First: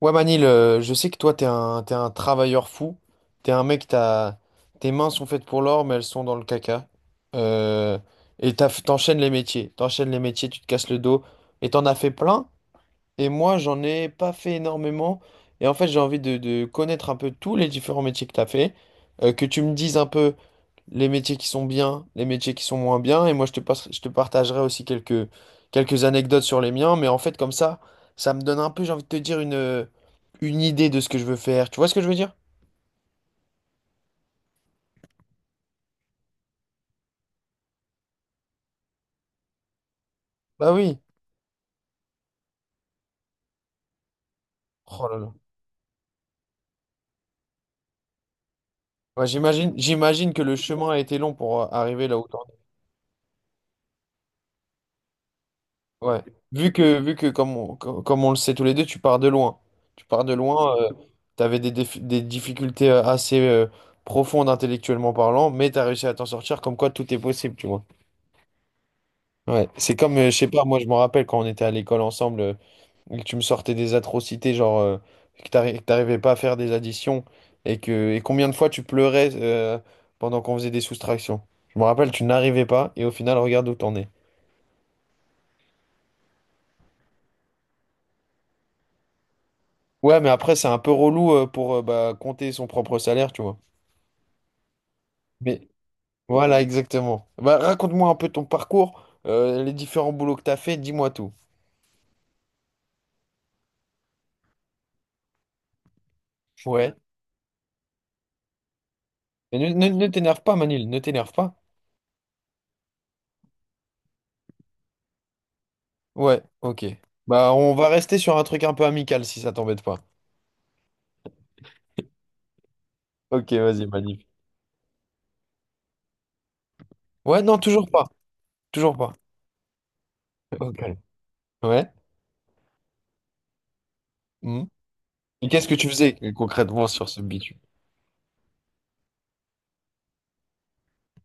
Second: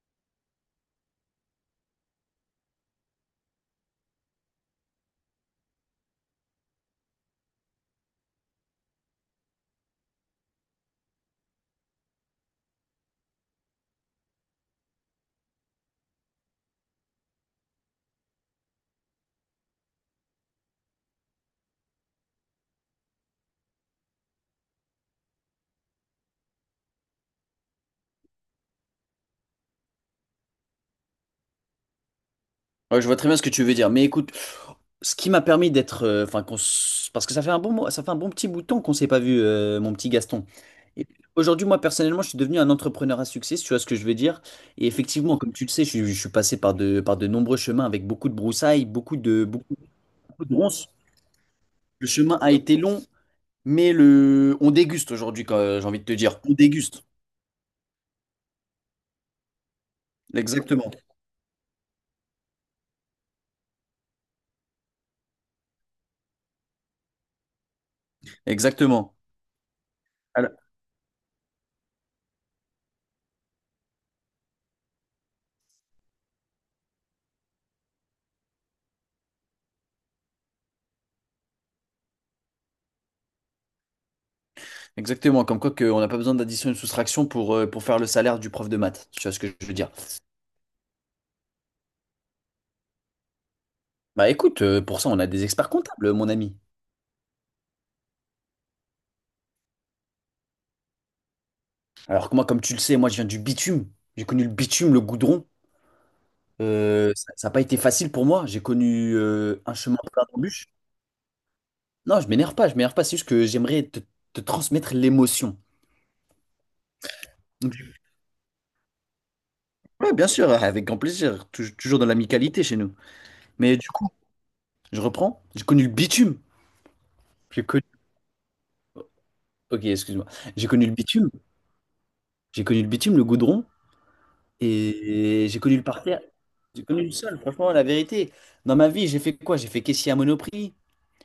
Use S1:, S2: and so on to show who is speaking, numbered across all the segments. S1: Ouais Manil, je sais que toi t'es un travailleur fou, t'es un mec, tes mains sont faites pour l'or mais elles sont dans le caca. Euh, et t'enchaînes les métiers, tu te casses le dos et t'en as fait plein, et moi j'en ai pas fait énormément. Et en fait, j'ai envie de connaître un peu tous les différents métiers que t'as fait, que tu me dises un peu les métiers qui sont bien, les métiers qui sont moins bien. Et moi, je te partagerai aussi quelques anecdotes sur les miens. Mais en fait, comme ça me donne un peu, j'ai envie de te dire, une idée de ce que je veux faire. Tu vois ce que je veux dire?
S2: Ouais, je vois très bien ce que tu veux dire. Mais écoute, ce qui m'a permis d'être, enfin, parce que ça fait un bon, ça fait un bon petit bout de temps qu'on s'est pas vu, mon petit Gaston.
S1: Bah oui.
S2: Et aujourd'hui, moi personnellement, je suis devenu un entrepreneur à succès, si tu vois ce que je veux dire. Et
S1: Oh là là.
S2: effectivement, comme tu le sais, je suis passé par de nombreux chemins avec beaucoup de broussailles, beaucoup
S1: Ouais,
S2: de,
S1: j'imagine,
S2: beaucoup,
S1: j'imagine que
S2: beaucoup de
S1: le
S2: ronces.
S1: chemin a été long pour
S2: Le
S1: arriver là où
S2: chemin
S1: t'en
S2: a été long, mais le, on déguste aujourd'hui, j'ai envie de
S1: es.
S2: te
S1: Ouais.
S2: dire, on
S1: Vu que,
S2: déguste.
S1: vu que comme on le sait tous les deux, tu pars de loin. Tu pars de loin,
S2: Exactement,
S1: tu avais des difficultés assez profondes, intellectuellement parlant, mais tu as réussi à t'en sortir, comme quoi tout est possible, tu vois.
S2: exactement,
S1: Ouais, c'est comme, je sais pas, moi je me rappelle quand on était à l'école ensemble, et que tu me sortais des atrocités, genre que t'arrivais pas à faire des additions, et que et combien de fois tu pleurais pendant qu'on faisait des soustractions. Je me rappelle, tu n'arrivais pas, et au final, regarde où t'en es.
S2: exactement. Comme quoi qu'on n'a pas besoin d'addition et de soustraction pour faire le salaire du prof de maths. Tu vois ce que je veux dire?
S1: Ouais, mais après, c'est un peu relou pour bah, compter son propre salaire, tu vois.
S2: Bah écoute, pour ça, on a des
S1: Mais
S2: experts comptables, mon ami.
S1: voilà, exactement. Bah, raconte-moi un peu ton parcours, les différents boulots que t'as fait, dis-moi tout.
S2: Alors que moi, comme tu le sais, moi, je viens du bitume. J'ai connu le bitume, le goudron.
S1: Ouais.
S2: Ça n'a pas été facile pour moi. J'ai connu
S1: Et ne,
S2: un
S1: ne,
S2: chemin
S1: ne
S2: plein
S1: t'énerve pas,
S2: d'embûches.
S1: Manil, ne t'énerve pas.
S2: Non, je m'énerve pas. C'est juste que j'aimerais te transmettre l'émotion.
S1: Ouais, ok. Bah,
S2: Donc,
S1: on va rester sur un truc un peu amical si ça t'embête pas.
S2: ouais, bien sûr, avec grand plaisir. Toujours dans l'amicalité chez nous.
S1: Ok,
S2: Mais
S1: vas-y,
S2: du coup,
S1: magnifique.
S2: je reprends. J'ai connu le bitume.
S1: Ouais, non,
S2: J'ai connu...
S1: toujours pas. Toujours pas.
S2: Ok, excuse-moi. J'ai
S1: Ok.
S2: connu le bitume.
S1: Ouais.
S2: J'ai connu le bitume, le goudron.
S1: Hmm.
S2: Et
S1: Et
S2: j'ai
S1: qu'est-ce que
S2: connu le
S1: tu faisais,
S2: parterre, j'ai
S1: concrètement,
S2: connu
S1: sur
S2: le
S1: ce
S2: sol,
S1: bitume?
S2: franchement, la vérité. Dans ma vie, j'ai fait quoi? J'ai fait caissier à Monoprix,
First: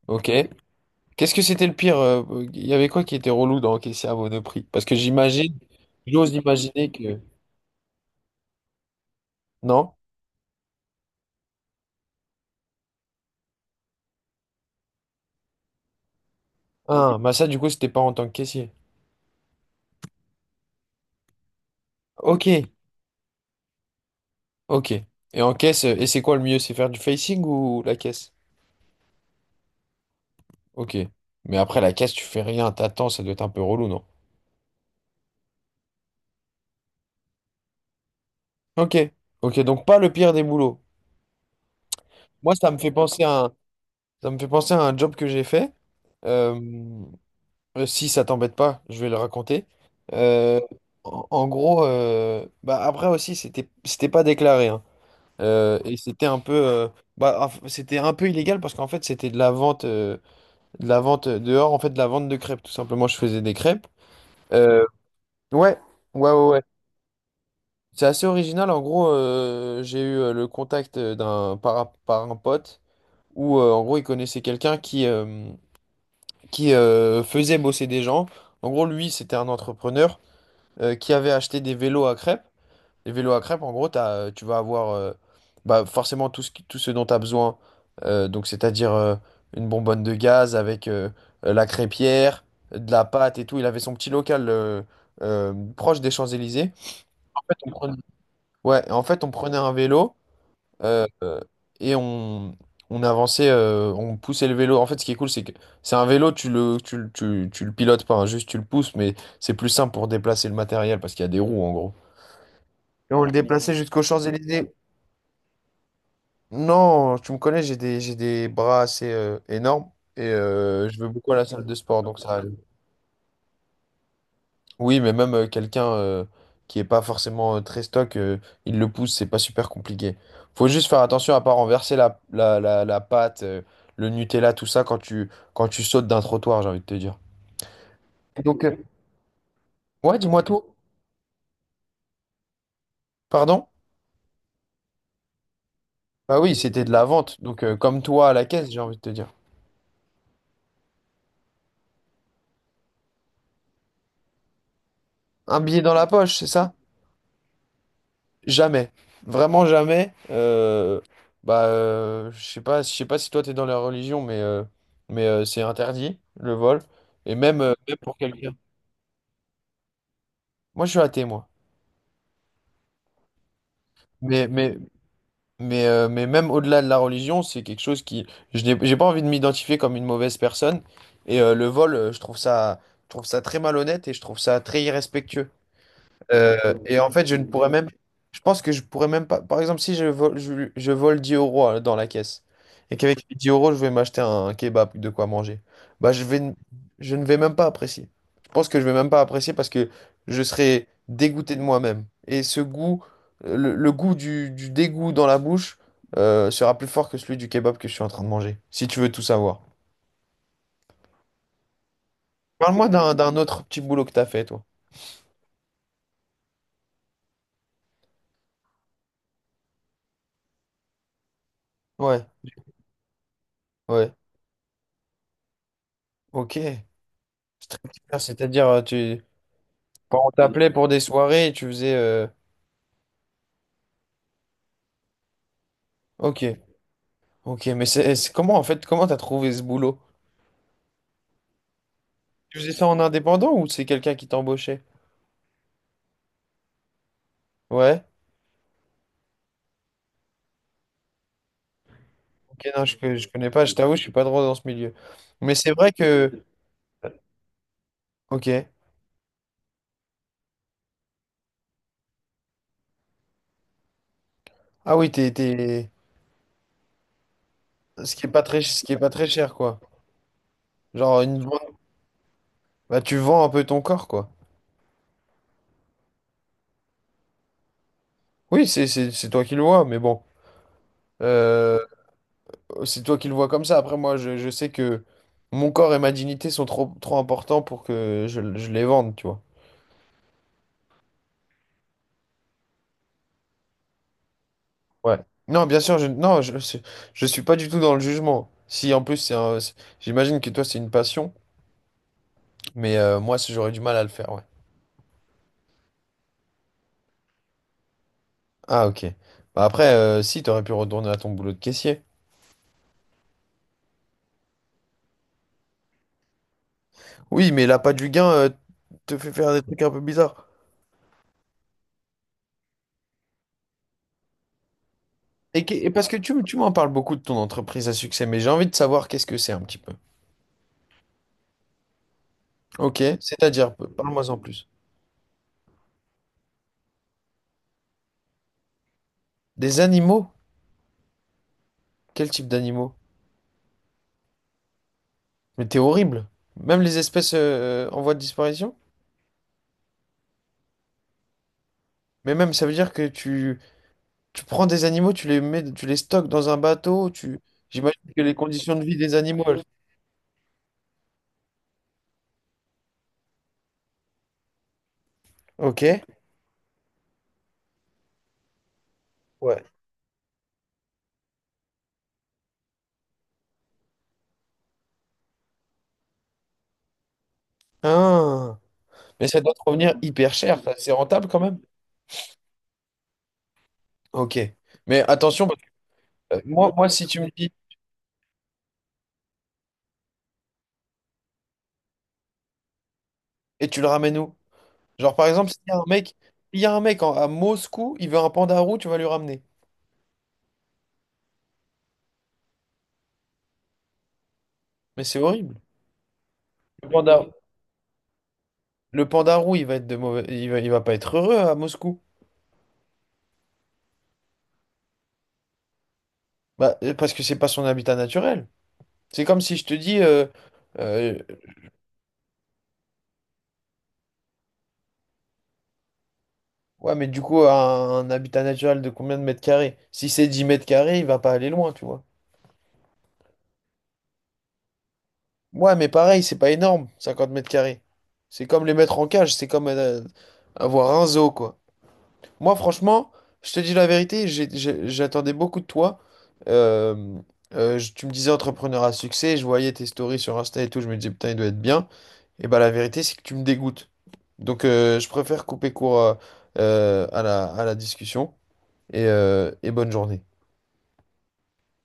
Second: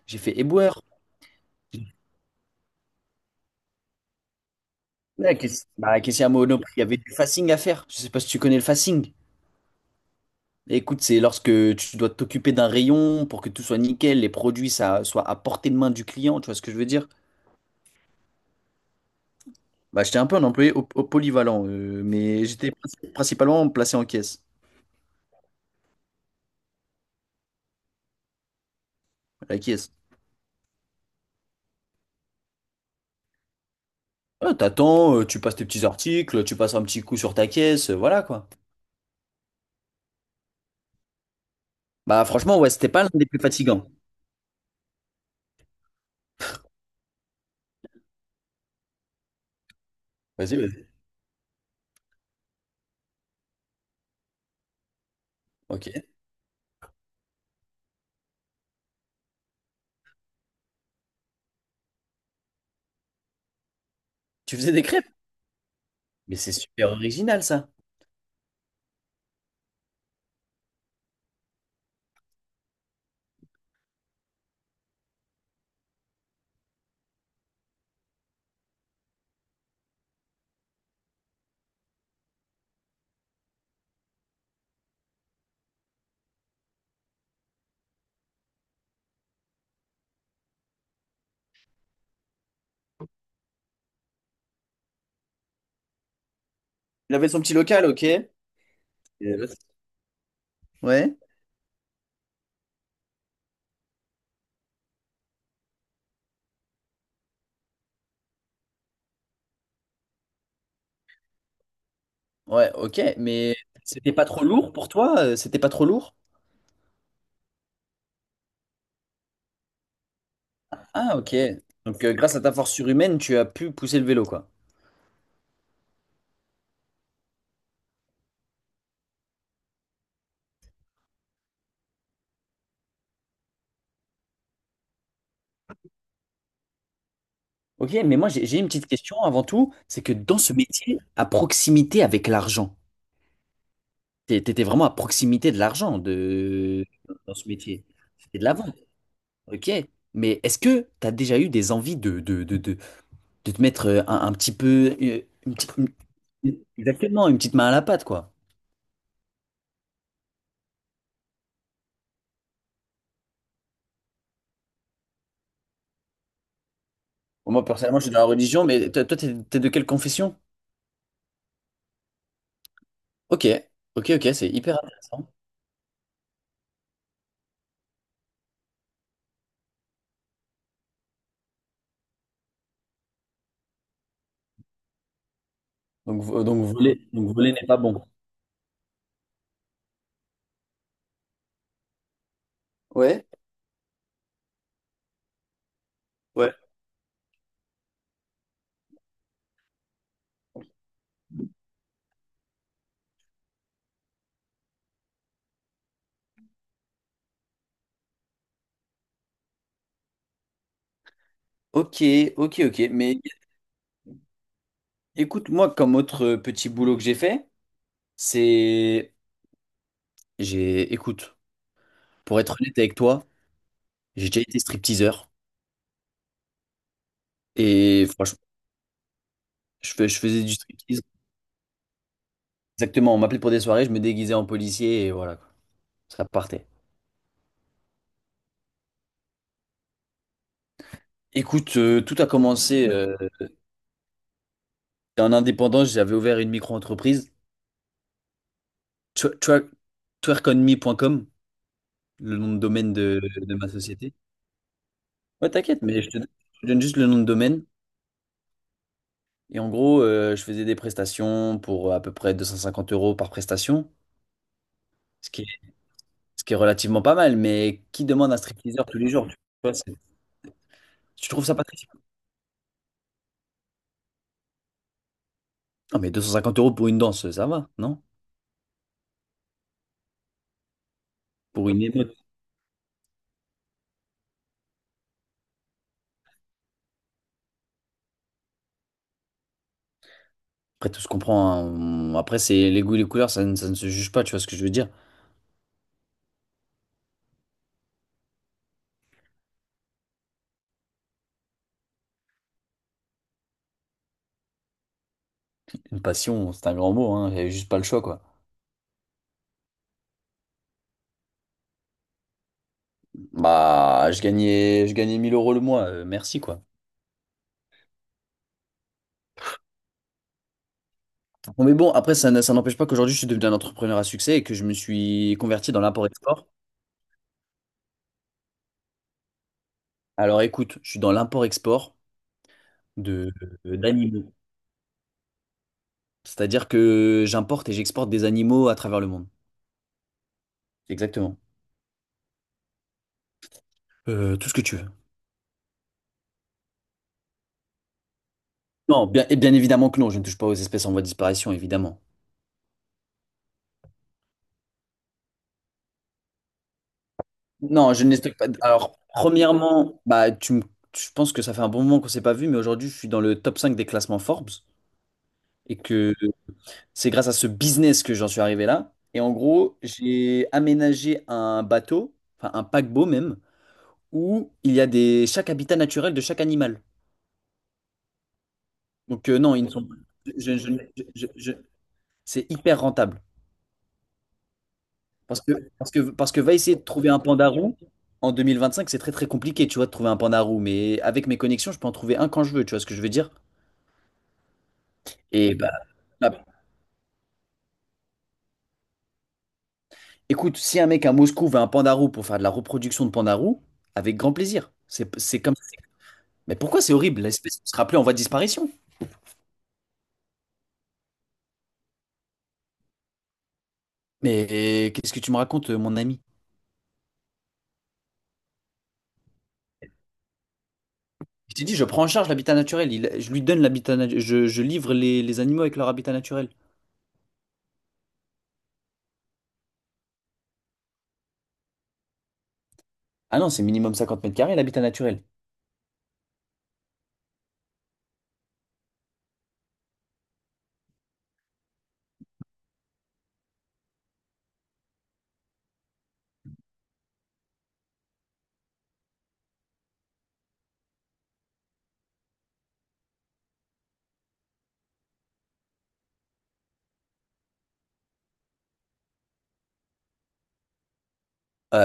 S2: j'ai
S1: Ok.
S2: fait éboueur.
S1: Qu'est-ce que c'était le pire? Il y avait quoi qui était relou dans encaisser à Monoprix? Parce que
S2: Ouais,
S1: j'imagine,
S2: bah, caissier à
S1: j'ose
S2: Monoprix, il y
S1: imaginer
S2: avait du
S1: que.
S2: facing à faire. Je sais pas si tu connais le facing.
S1: Non?
S2: Écoute, c'est lorsque tu dois t'occuper d'un rayon pour que tout soit nickel, les produits ça, soient à portée de main du client, tu vois ce que je veux dire?
S1: Ah, bah ça, du coup, c'était pas en tant que caissier.
S2: Bah, j'étais un peu un employé au polyvalent, mais
S1: Ok,
S2: j'étais principalement placé en caisse,
S1: ok. Et en caisse, et c'est quoi le mieux? C'est faire du facing ou la caisse?
S2: à la caisse.
S1: Ok. Mais après, la caisse, tu fais rien, t'attends, ça doit être un peu relou, non?
S2: Ah, t'attends, tu passes tes petits articles, tu passes un petit coup sur ta caisse, voilà quoi.
S1: Ok, ok, donc pas le pire des boulots.
S2: Bah
S1: Moi,
S2: franchement, ouais,
S1: ça me
S2: c'était
S1: fait
S2: pas l'un
S1: penser
S2: des plus
S1: à un,
S2: fatigants.
S1: ça me fait penser à un job que j'ai fait. Euh, Si ça t'embête pas, je vais le raconter.
S2: Vas-y,
S1: Euh,
S2: vas-y.
S1: en gros, bah, après aussi, c'était pas déclaré, hein.
S2: Ok.
S1: Et c'était un peu, bah, c'était un peu illégal, parce qu'en fait, c'était de la vente dehors, en fait, de la vente de crêpes. Tout simplement, je faisais des crêpes.
S2: Tu faisais des
S1: Euh,
S2: crêpes?
S1: ouais, ouais,
S2: Mais
S1: ouais,
S2: c'est
S1: ouais.
S2: super original, ça.
S1: C'est assez original. En gros, j'ai eu le contact par un pote, où en gros, il connaissait quelqu'un qui faisait bosser des gens. En gros, lui, c'était un entrepreneur qui avait acheté des vélos à crêpes. Les vélos à crêpes, en gros, tu vas avoir bah, forcément, tout ce dont tu as besoin. Donc, c'est-à-dire, une bonbonne de gaz avec la crêpière, de la pâte et tout. Il avait son petit local proche des Champs-Élysées.
S2: Il avait son petit
S1: On
S2: local,
S1: prenait-
S2: ok. Et
S1: Ouais, en fait, on
S2: là, c'est-
S1: prenait un vélo. Euh,
S2: ouais.
S1: euh, et on avançait, on poussait le vélo. En fait, ce qui est cool, c'est que c'est un vélo, tu le pilotes pas, hein, juste tu le pousses, mais c'est plus simple pour déplacer le matériel, parce qu'il y a des roues, en gros.
S2: Ouais, ok.
S1: Et on le
S2: Mais
S1: déplaçait jusqu'aux
S2: c'était pas trop lourd
S1: Champs-Élysées.
S2: pour toi? C'était pas trop lourd?
S1: Non, tu me connais, j'ai des bras assez énormes, et je vais
S2: Ah,
S1: beaucoup
S2: ok.
S1: à la salle de sport,
S2: Donc,
S1: donc ça
S2: grâce à ta
S1: allait.
S2: force surhumaine, tu as pu pousser le vélo, quoi.
S1: Oui, mais même, quelqu'un qui est pas forcément très stock, il le pousse, c'est pas super compliqué. Faut juste faire attention à pas renverser la pâte, le Nutella, tout ça quand tu, sautes d'un trottoir, j'ai envie de te dire.
S2: Ok, mais moi,
S1: Et
S2: j'ai
S1: donc,
S2: une petite question avant tout. C'est que
S1: ouais,
S2: dans
S1: dis-moi
S2: ce
S1: tout.
S2: métier, à proximité avec l'argent,
S1: Pardon?
S2: t'étais vraiment à proximité de l'argent
S1: Bah oui, c'était
S2: de...
S1: de la
S2: dans
S1: vente.
S2: ce
S1: Donc,
S2: métier.
S1: comme toi à
S2: C'était de
S1: la
S2: la
S1: caisse,
S2: vente.
S1: j'ai envie de te dire.
S2: Ok. Mais est-ce que tu as déjà eu des envies de te mettre un petit peu, une
S1: Un
S2: petite-
S1: billet dans la poche, c'est
S2: une-
S1: ça?
S2: exactement, une petite main à la pâte, quoi.
S1: Jamais. Vraiment jamais. Bah, je sais pas si toi t'es dans la religion, mais c'est interdit, le vol. Et
S2: Bon,
S1: même,
S2: moi,
S1: euh, même
S2: personnellement, je suis
S1: pour
S2: dans la
S1: quelqu'un.
S2: religion, mais toi, t'es de quelle confession?
S1: Moi, je suis athée, moi.
S2: Ok, ok, ok,
S1: Mais,
S2: c'est
S1: mais,
S2: hyper intéressant.
S1: mais même au-delà de la religion, c'est quelque chose qui… Je n'ai, j'ai pas envie de m'identifier comme une mauvaise personne. Et le vol, je trouve ça très malhonnête, et je trouve ça très irrespectueux.
S2: Donc,
S1: Euh, et en fait,
S2: donc
S1: je ne
S2: voler n'est
S1: pourrais
S2: pas
S1: même.
S2: bon.
S1: Je pense que je pourrais même pas. Par exemple, si je vole, je vole 10 euros dans la caisse, et qu'avec
S2: Ouais,
S1: les 10 euros, je vais m'acheter un kebab, de quoi manger, bah,
S2: ouais.
S1: je ne vais même pas apprécier. Je pense que je vais même pas apprécier, parce que je serai dégoûté de moi-même. Et ce goût, le goût du dégoût dans la bouche, sera plus fort que celui du kebab que je suis en train de manger, si tu veux tout savoir.
S2: Ok, ok, ok.
S1: Parle-moi d'un,
S2: Mais
S1: d'un autre petit boulot que t'as fait, toi.
S2: écoute, moi, comme autre petit boulot que j'ai fait, c'est, j'ai, écoute,
S1: Ouais,
S2: pour être honnête avec toi,
S1: ouais,
S2: j'ai déjà été stripteaseur
S1: ok.
S2: et
S1: Ah,
S2: franchement,
S1: c'est-à-dire,
S2: je
S1: quand on
S2: faisais du
S1: t'appelait pour des
S2: striptease.
S1: soirées, tu faisais
S2: Exactement, on m'appelait pour des soirées, je me déguisais en policier et voilà, quoi. Ça
S1: Ok,
S2: partait.
S1: ok, mais comment, en fait, comment t'as trouvé ce boulot?
S2: Écoute, tout a
S1: Tu faisais ça
S2: commencé
S1: en indépendant ou c'est quelqu'un qui t'embauchait?
S2: en indépendance. J'avais ouvert une micro-entreprise,
S1: Ouais,
S2: twer- twer- twerkonme.com, le nom de
S1: ok, non,
S2: domaine
S1: je, je connais
S2: de
S1: pas,
S2: ma
S1: je t'avoue, je suis
S2: société.
S1: pas trop dans ce milieu.
S2: Ouais,
S1: Mais c'est
S2: t'inquiète,
S1: vrai
S2: mais
S1: que,
S2: je te donne juste le nom de domaine.
S1: ok,
S2: Et en gros, je faisais des prestations pour à peu près 250 € par prestation,
S1: ah oui,
S2: ce qui est, ce qui est relativement pas mal. Mais qui
S1: ce qui est
S2: demande un
S1: pas très, ce
S2: stripteaseur
S1: qui est
S2: tous les
S1: pas très
S2: jours?
S1: cher,
S2: Vois,
S1: quoi.
S2: c'est-
S1: Genre,
S2: tu
S1: une...
S2: trouves ça pas très...
S1: vente- Bah, tu vends un peu ton corps, quoi.
S2: Non, mais 250 € pour une danse, ça va, non?
S1: Oui, c'est toi qui le vois, mais bon,
S2: Pour
S1: Euh,
S2: une émeute.
S1: c'est toi qui le vois comme ça. Après, moi, je sais que mon corps et ma dignité sont trop, trop importants pour que je les vende, tu vois.
S2: Après, tout se comprend, hein. Après, c'est les goûts et les couleurs, ça ne se juge pas, tu vois ce que je veux dire?
S1: Ouais. Non, bien sûr, je non, je suis pas du tout dans le jugement. Si en plus j'imagine que toi c'est une passion, mais moi si j'aurais du mal à le faire, ouais.
S2: Une passion, c'est un grand mot, hein. J'avais juste pas le choix, quoi.
S1: Ah ok. Bah après, si t'aurais pu retourner à ton boulot de caissier.
S2: Bah, je gagnais 1 000 € le mois, merci, quoi.
S1: Oui, mais l'appât du gain te fait faire des trucs un peu bizarres.
S2: Bon, mais bon, après, ça n'empêche pas qu'aujourd'hui, je suis devenu un entrepreneur à succès et que je me suis
S1: Et,
S2: converti
S1: que-
S2: dans
S1: et parce que tu,
S2: l'import-export.
S1: tu m'en parles beaucoup de ton entreprise à succès, mais j'ai envie de savoir qu'est-ce que c'est un petit peu.
S2: Alors, écoute, je suis dans l'import-export
S1: Ok,
S2: de,
S1: c'est-à-dire, parle-moi
S2: d'animaux.
S1: en plus.
S2: C'est-à-dire que j'importe et j'exporte des animaux à travers le monde.
S1: Des animaux?
S2: Exactement.
S1: Quel type d'animaux?
S2: Tout ce que tu veux.
S1: Mais t'es horrible. Même les espèces, en voie de disparition?
S2: Non, bien, et bien évidemment que non, je ne touche pas aux espèces en voie de disparition, évidemment.
S1: Mais même, ça veut dire que tu… Tu prends des animaux, tu les mets, tu les stockes dans un bateau, tu…
S2: Non,
S1: J'imagine
S2: je ne les
S1: que les
S2: stocke pas.
S1: conditions de vie
S2: Alors,
S1: des animaux.
S2: premièrement, bah, je pense que ça fait un bon moment qu'on s'est pas vu, mais aujourd'hui, je suis dans le top 5 des classements Forbes et
S1: Ok.
S2: que c'est grâce à ce business que j'en suis arrivé là. Et en
S1: Ouais.
S2: gros, j'ai aménagé un bateau, enfin un paquebot même, où il y a des chaque habitat naturel de chaque animal.
S1: Ah. Mais
S2: Donc,
S1: ça doit
S2: non,
S1: te
S2: ils ne sont.
S1: revenir hyper
S2: je- je-
S1: cher, ça. C'est
S2: je- je-
S1: rentable quand
S2: je-
S1: même.
S2: c'est hyper rentable.
S1: Ok. Mais attention, parce que,
S2: Parce que va essayer de
S1: si
S2: trouver
S1: tu
S2: un
S1: me
S2: panda
S1: dis,
S2: roux en 2025 c'est très très compliqué, tu vois, de trouver un panda roux. Mais avec mes connexions, je peux en trouver un quand je veux, tu vois ce que je veux dire?
S1: et tu le ramènes où? Genre, par exemple,
S2: Et
S1: s'il
S2: bah,
S1: y a un mec,
S2: bah,
S1: il y a un mec à Moscou, il veut un panda roux, tu vas lui ramener.
S2: écoute, si un mec à Moscou veut un panda roux pour faire de la reproduction de panda roux, avec grand plaisir.
S1: Mais c'est
S2: C'est comme
S1: horrible.
S2: ça. Mais pourquoi
S1: Le
S2: c'est horrible?
S1: panda,
S2: L'espèce sera plus en voie de disparition.
S1: le panda roux, il va être de mauvais, il va pas être heureux à Moscou.
S2: Mais eh, qu'est-ce que tu me racontes, mon ami?
S1: Bah, parce que c'est pas son habitat naturel. C'est comme si je te dis, euh,
S2: Je t'ai dit, je prends en charge l'habitat naturel. Je lui donne l'habitat, je livre les animaux avec leur habitat naturel.
S1: Ouais, mais du coup, un habitat naturel de combien de mètres carrés? Si c'est 10 mètres carrés, il va pas aller loin, tu vois.
S2: Ah non, c'est minimum 50 m² l'habitat naturel.
S1: Ouais, mais pareil, c'est pas énorme, 50 mètres carrés. C'est comme les mettre en cage, c'est comme avoir un zoo, quoi. Moi, franchement, je te dis la vérité, j'attendais beaucoup de toi. Euh, Tu me disais entrepreneur à succès, je voyais tes stories sur Insta et tout, je me disais, putain, il doit être bien. Et bah, la vérité, c'est que tu me dégoûtes. Donc, je préfère couper court, à la discussion. Et bonne journée.
S2: Euh,